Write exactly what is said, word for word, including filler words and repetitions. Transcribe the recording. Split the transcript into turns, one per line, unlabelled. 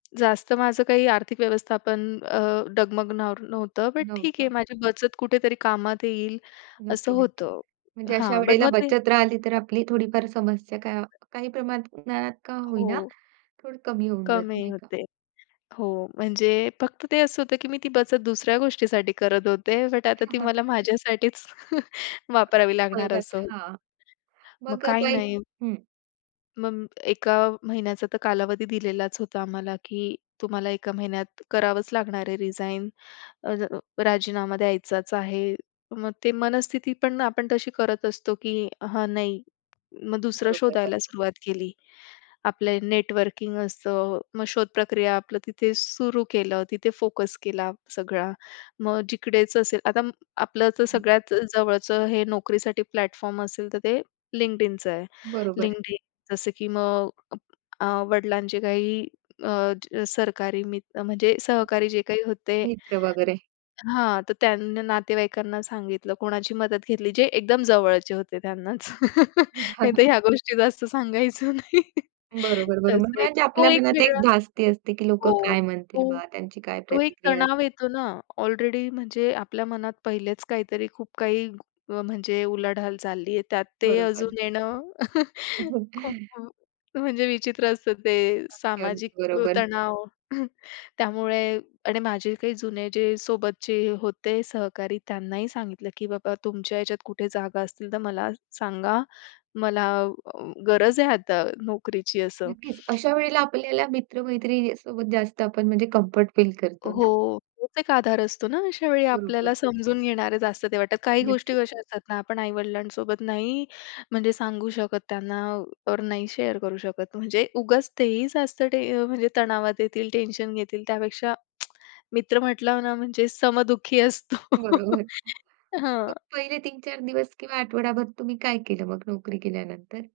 जास्त माझं काही आर्थिक व्यवस्थापन अ, डगमगनॉर नव्हतं, बट ठीक आहे
नव्हतं.
माझी बचत कुठेतरी कामात येईल असं
नक्की, नक्की.
होतं.
म्हणजे अशा
हां, बट
वेळेला
मग ते
बचत राहिली, तर आपली थोडीफार समस्या का
[unintelligible]
काही प्रमाणात का होईना,
हो.
थोडं कमी होऊन जाते
कमी
नाही का.
होते. हो, म्हणजे फक्त ते असं होतं, की मी ती बचत दुसऱ्या गोष्टीसाठी करत होते, बट आता ती मला माझ्यासाठीच वापरावी लागणार
उपयोगात
असं.
हां,
मग
मग अ,
काही नाही.
पैसे हं.
मग एका महिन्याचा तर कालावधी दिलेलाच होता आम्हाला, की तुम्हाला एका महिन्यात करावंच लागणार आहे रीजाईन अ, ज राजीनामा द्यायचाच आहे. मग ते मनस्थिती पण आपण तशी करत असतो, की हा नाही, मग दुसरं
बरोबर,
शोधायला
बरोबर.
सुरुवात केली. आपलं नेटवर्किंग असतं, मग शोधप्रक्रिया आपलं तिथे सुरू केलं, तिथे फोकस केला सगळा. मग जिकडेच असेल, आता आपलं तर
हं, हं.
सगळ्यात जवळचं हे नोकरीसाठी प्लॅटफॉर्म असेल, तर ते LinkedInचं आहे.
बरोबर आहे.
LinkedIn जसं की मग अ, वडिलांचे काही अ, सरकारी मित्र म्हणजे सहकारी जे काही होते
मित्र वगैरे.
हां, तर त्यांनी नातेवाईकांना सांगितलं, कोणाची मदत घेतली, जे एकदम जवळचे होते त्यांनाच नाहीतर
[unintelligible]
ह्या गोष्टी जास्त सांगायचं नाही.
बरोबर, बरोबर.
तसंही
म्हणजे
तो
आपल्या
एक
मनात एक
वेगळा
धास्ती असते, की लोकं
हो,
काय म्हणतील
तो
बा, त्यांची काय
तो एक
प्रतिक्रिया असते?
तणाव येतो ना, ऑलरेडी म्हणजे आपल्या मनात पहिलेच काहीतरी खूप काही म्हणजे उलाढाल चालली आहे, त्यात ते
बरोबर.
अजून येणं,
हो.
खूप अ, म्हणजे विचित्र असतं ते
अगदी, अगदी
सामाजिक
बरोबर.
तणाव. त्यामुळे आणि माझे काही जुने जे सोबतचे होते सहकारी त्यांनाही सांगितलं, की "बाबा तुमच्या ह्याच्यात कुठे जागा असतील तर मला सांगा, मला अ, गरज आहे आता नोकरीची" असं.
नक्कीच, अशा वेळेला आपल्याला मित्र-मैत्रिणीसोबत जास्त आपण म्हणजे कम्फर्ट फील करतो ना?
हो, तोच एक आधार असतो ना अशा वेळी
बरोबर.
आपल्याला समजून घेणारे जास्त ते वाटतं, काही गोष्टी
नक्कीच.
कशा असतात ना, आपण आई-वडिलांसोबत नाही म्हणजे सांगू शकत, त्यांना वर नाही शेअर करू शकत, म्हणजे उगाच ते ही जास्त टे अ, म्हणजे तणावात येतील, टेन्शन घेतील, त्यापेक्षा मित्र म्हटलं ना, म्हणजे समदुःखी असतो.
बरोबर. मग
हां.
पहिले तीन चार दिवस किंवा आठवडाभर तुम्ही काय केलं मग नोकरी गेल्यानंतर?